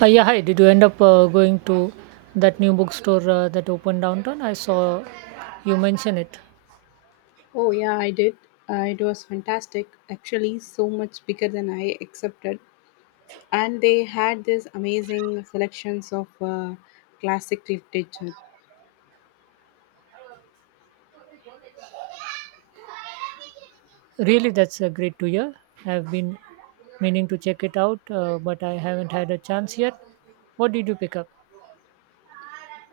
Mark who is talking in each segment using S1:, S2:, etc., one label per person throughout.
S1: Yeah, hi. Did you end up going to that new bookstore that opened downtown? I saw you mention it.
S2: Oh, yeah, I did. It was fantastic. Actually, so much bigger than I accepted. And they had this amazing selections of classic literature.
S1: Really, that's great to hear. I've been meaning to check it out, but I haven't had a chance yet. What did you pick up?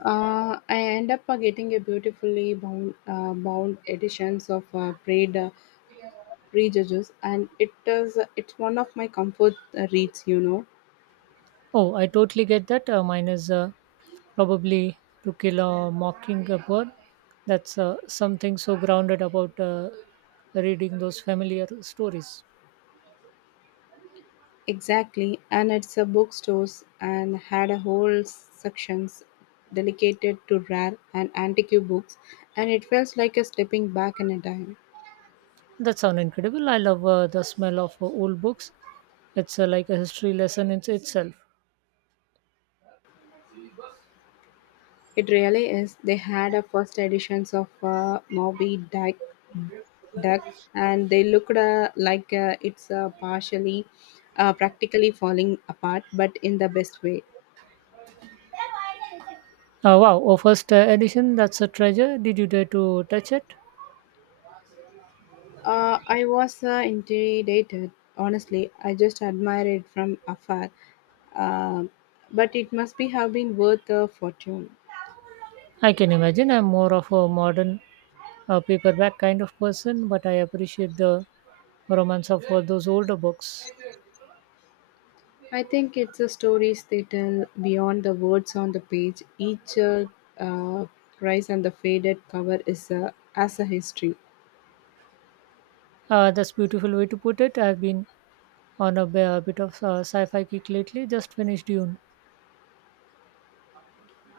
S2: I end up getting a beautifully bound editions of Prayed Prejudice, and it's one of my comfort reads.
S1: Oh, I totally get that. Mine is probably To Kill a Mockingbird. That's something so grounded about reading those familiar stories.
S2: Exactly, and it's a bookstores and had a whole sections dedicated to rare and antique books, and it felt like a stepping back in a time.
S1: That sounds incredible. I love the smell of old books. It's like a history lesson in itself.
S2: It really is. They had a first editions of Moby Dick, Duck, and they looked like practically falling apart, but in the best way.
S1: Wow, oh, first edition, that's a treasure. Did you dare to touch it?
S2: I was intimidated, honestly. I just admired it from afar. Um but it must be have been worth a fortune.
S1: I can imagine. I'm more of a modern paperback kind of person, but I appreciate the romance of those older books.
S2: I think it's the stories they tell beyond the words on the page. Each uh, Rise and the faded cover is as a history.
S1: That's beautiful way to put it. I've been on a bit of sci-fi kick lately. Just finished Dune.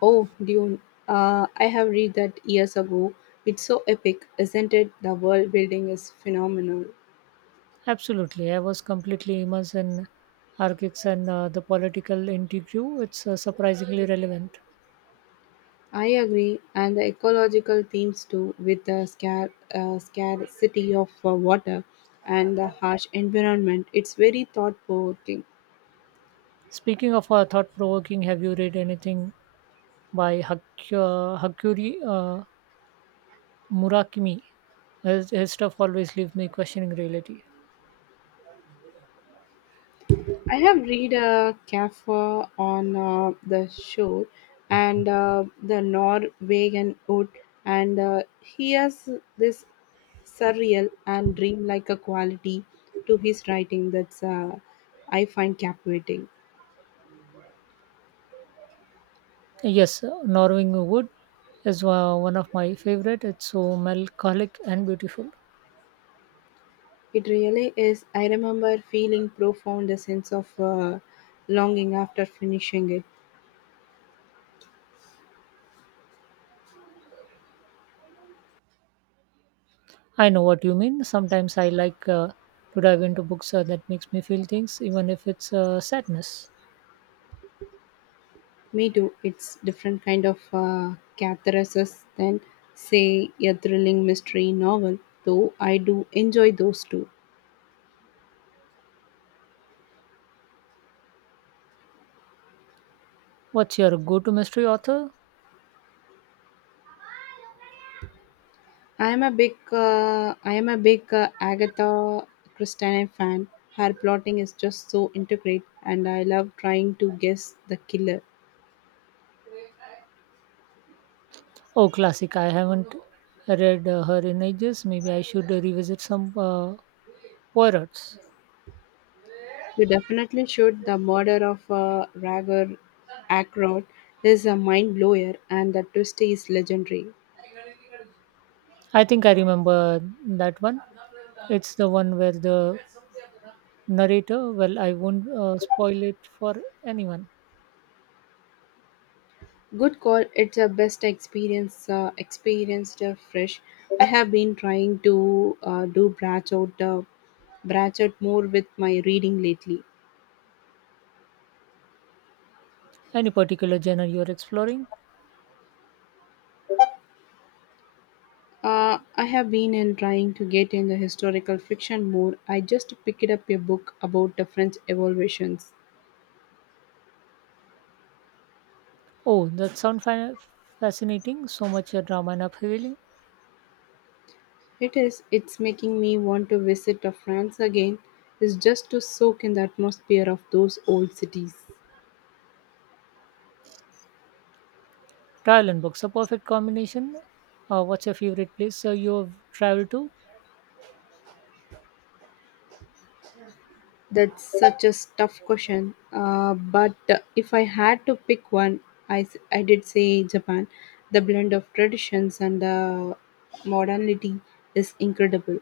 S2: Oh, Dune. I have read that years ago. It's so epic, isn't it? The world building is phenomenal.
S1: Absolutely. I was completely immersed in archaics and the political intrigue. It's surprisingly relevant.
S2: I agree, and the ecological themes too, with the scarcity of water and the harsh environment. It's very thought provoking.
S1: Speaking of thought provoking, have you read anything by Hakuri Murakami? His stuff always leaves me questioning reality.
S2: I have read a Kafka on the shore and the Norwegian wood, and he has this surreal and dreamlike a quality to his writing that's I find captivating.
S1: Yes, Norwing Wood is one of my favorite. It's so melancholic and beautiful.
S2: It really is. I remember feeling profound a sense of longing after finishing it.
S1: I know what you mean. Sometimes I like to dive into books that makes me feel things, even if it's sadness.
S2: Me too. It's different kind of catharsis than say a thrilling mystery novel, though I do enjoy those too.
S1: What's your go-to mystery author?
S2: I am a big Agatha Christie fan. Her plotting is just so intricate and I love trying to guess the killer.
S1: Oh, classic. I haven't read her in ages. Maybe I should revisit some Poirot's.
S2: You definitely should. The murder of Ragar Ackroyd is a mind blower, and the twist is legendary.
S1: I think I remember that one. It's the one where the narrator, well, I won't spoil it for anyone.
S2: Good call. It's a best experienced fresh. I have been trying to do branch out more with my reading lately.
S1: Any particular genre you're exploring?
S2: I have been in trying to get in the historical fiction more. I just picked up a book about the French evolutions.
S1: Oh, that sounds fascinating. So much drama and uphealing.
S2: It is. It's making me want to visit France again. Is just to soak in the atmosphere of those old cities.
S1: Travel and books, a perfect combination. What's your favorite place you've traveled to?
S2: That's such a tough question. But if I had to pick one, I did say Japan. The blend of traditions and the modernity is incredible.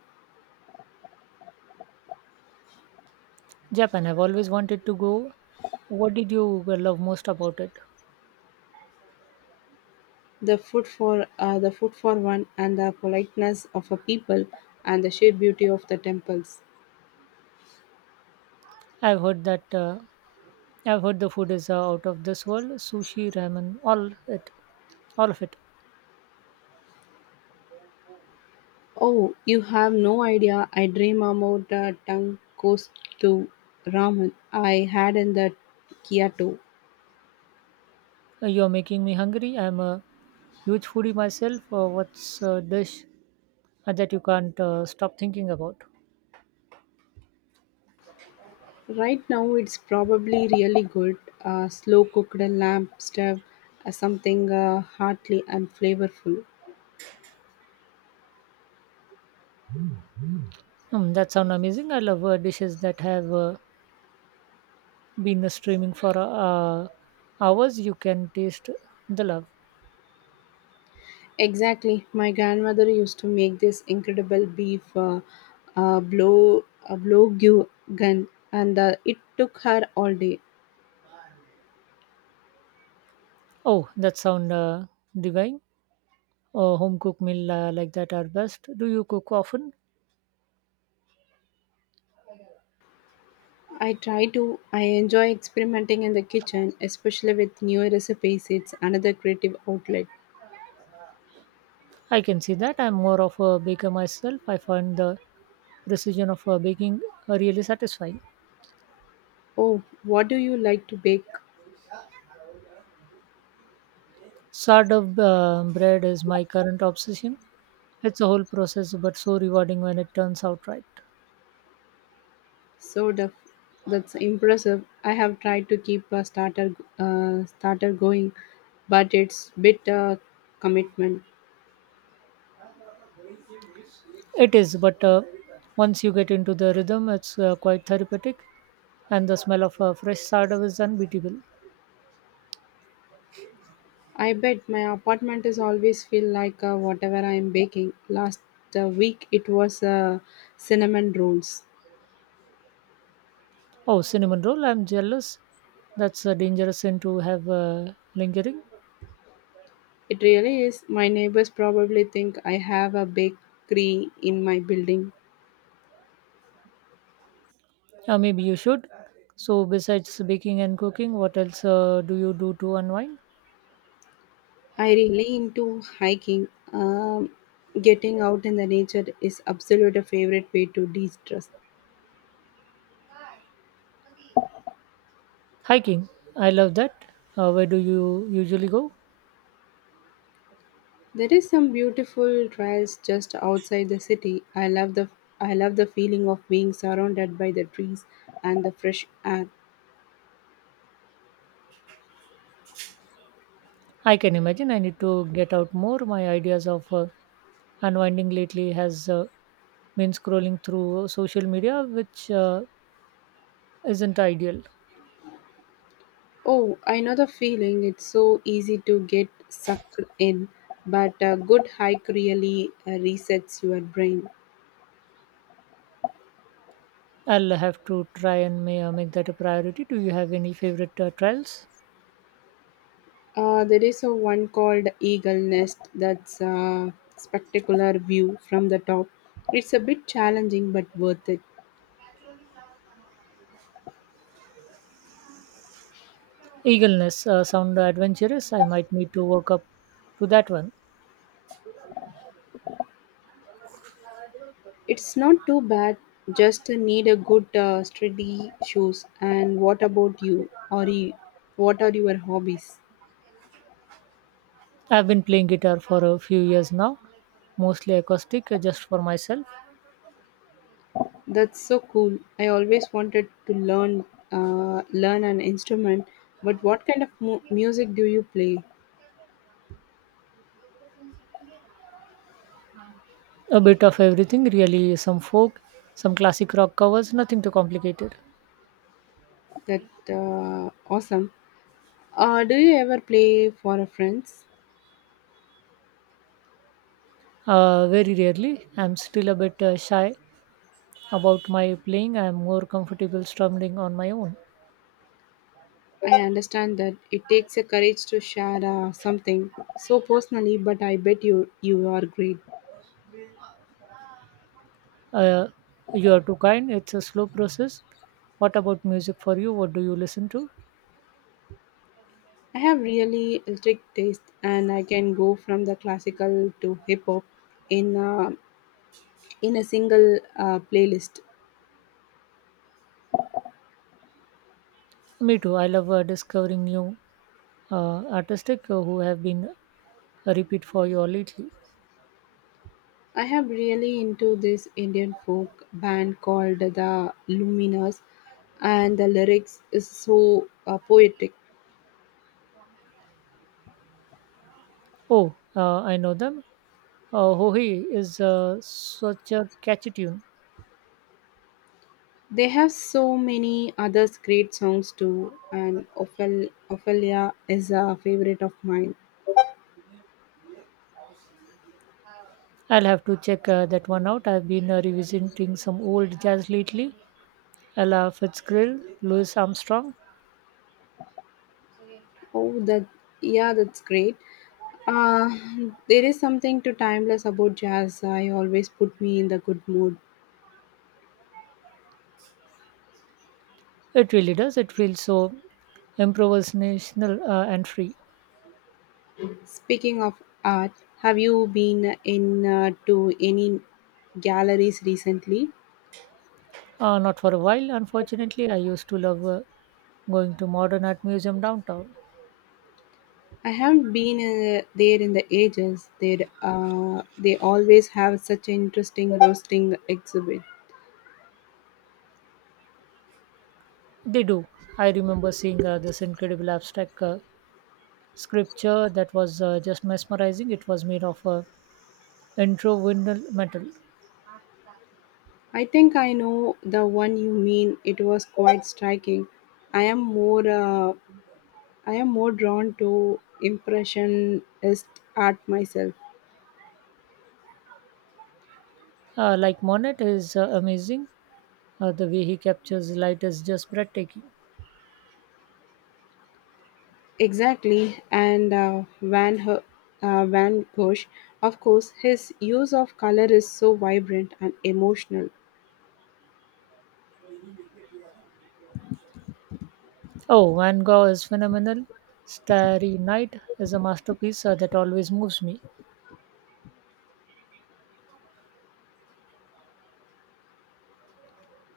S1: Japan, I've always wanted to go. What did you love most about it?
S2: The food for one and the politeness of a people and the sheer beauty of the temples.
S1: I've heard that uh, I've heard the food is out of this world. Sushi, ramen, all of it.
S2: Oh, you have no idea. I dream about the tongue goes to ramen I had in the Kyoto.
S1: You're making me hungry. I'm a huge foodie myself. What's a dish that you can't stop thinking about?
S2: Right now, it's probably really good. Slow cooked lamb stuff, something hearty and flavorful.
S1: Hmm, that sounds amazing. I love dishes that have been streaming for hours. You can taste the love.
S2: Exactly. My grandmother used to make this incredible beef blow gun, and it took her all day.
S1: Oh, that sound divine. Home cooked meal like that are best. Do you cook often?
S2: I try to. I enjoy experimenting in the kitchen, especially with new recipes. It's another creative outlet.
S1: I can see that. I'm more of a baker myself. I find the precision of baking really satisfying.
S2: Oh, what do you like to bake?
S1: Sourdough bread is my current obsession. It's a whole process, but so rewarding when it turns out right.
S2: So the, that's impressive. I have tried to keep a starter going, but it's bit commitment.
S1: It is, but once you get into the rhythm, it's quite therapeutic, and the smell of fresh sourdough is unbeatable.
S2: I bet my apartment is always feel like whatever I am baking. Last week it was cinnamon rolls.
S1: Oh, cinnamon roll! I'm jealous. That's a dangerous sin to have lingering.
S2: It really is. My neighbors probably think I have a bakery in my building.
S1: Or maybe you should. So, besides baking and cooking, what else do you do to unwind?
S2: I really into hiking. Getting out in the nature is absolute a favorite way to de-stress.
S1: Hiking. I love that. Where do you usually go?
S2: There is some beautiful trails just outside the city. I love the feeling of being surrounded by the trees and the fresh air.
S1: I can imagine. I need to get out more. My ideas of unwinding lately has been scrolling through social media, which isn't ideal.
S2: Oh, I know the feeling. It's so easy to get sucked in, but a good hike really resets your brain.
S1: I'll have to try and make that a priority. Do you have any favorite trails?
S2: There is a one called Eagle Nest that's a spectacular view from the top. It's a bit challenging but worth it.
S1: Eagleness sound adventurous. I might need to work up to that one.
S2: It's not too bad, just need a good steady shoes. And what about you? Or you, what are your hobbies?
S1: I've been playing guitar for a few years now, mostly acoustic, just for myself.
S2: That's so cool. I always wanted to learn an instrument, but what kind of music do you play?
S1: A bit of everything, really, some folk, some classic rock covers, nothing too complicated.
S2: That awesome. Do you ever play for a friends?
S1: Very rarely. I'm still a bit shy about my playing. I'm more comfortable strumming on my own.
S2: I understand that it takes a courage to share something so personally, but I bet you are great.
S1: Uh, you are too kind. It's a slow process. What about music for you? What do you listen to?
S2: I have really strict taste, and I can go from the classical to hip hop in uh, in a single playlist.
S1: Me too. I love discovering new artistic who have been a repeat for you all lately.
S2: I have really into this Indian folk band called the Luminas, and the lyrics is so poetic.
S1: Oh, I know them. Hohi is such a catchy tune.
S2: They have so many others great songs too, and Ophelia is a favorite of mine.
S1: I'll have to check that one out. I've been revisiting some old jazz lately. Ella Fitzgerald, Louis Armstrong.
S2: Oh, that, yeah, that's great. Uh, there is something to timeless about jazz. I always put me in the good mood.
S1: It really does. It feels so improvisational and free.
S2: Speaking of art, have you been in to any galleries recently?
S1: Not for a while, unfortunately. I used to love going to Modern Art Museum downtown.
S2: I haven't been there in the ages. They always have such interesting roasting exhibit.
S1: They do. I remember seeing this incredible abstract scripture that was just mesmerizing. It was made of Introvinyl metal.
S2: I think I know the one you mean. It was quite striking. I am more uh, I am more drawn to impressionist art myself.
S1: Like Monet is amazing. The way he captures light is just breathtaking.
S2: Exactly, and Van Gogh, of course, his use of color is so vibrant and emotional.
S1: Oh, Van Gogh is phenomenal. Starry Night is a masterpiece that always moves me.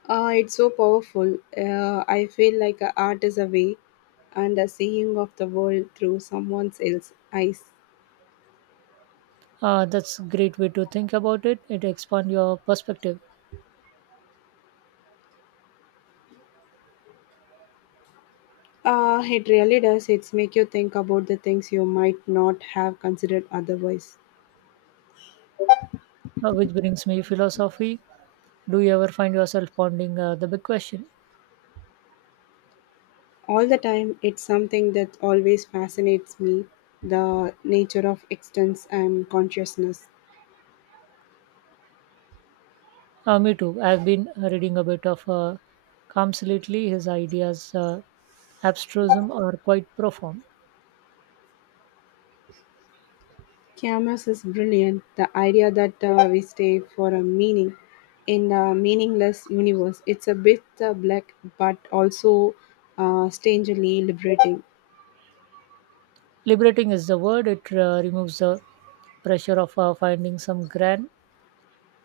S2: It's so powerful. I feel like art is a way and a seeing of the world through someone else's eyes.
S1: That's a great way to think about it. It expands your perspective,
S2: It really does. It's make you think about the things you might not have considered otherwise.
S1: which brings me philosophy. Do you ever find yourself pondering the big question?
S2: All the time, it's something that always fascinates me the nature of existence and consciousness.
S1: Me too. I've been reading a bit of Combs lately. His ideas, abstrusism, are quite profound.
S2: Camus is brilliant. The idea that we stay for a meaning in a meaningless universe. It's a bit black, but also strangely liberating.
S1: Liberating is the word. It removes the pressure of finding some grand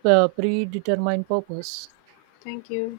S1: predetermined purpose.
S2: Thank you.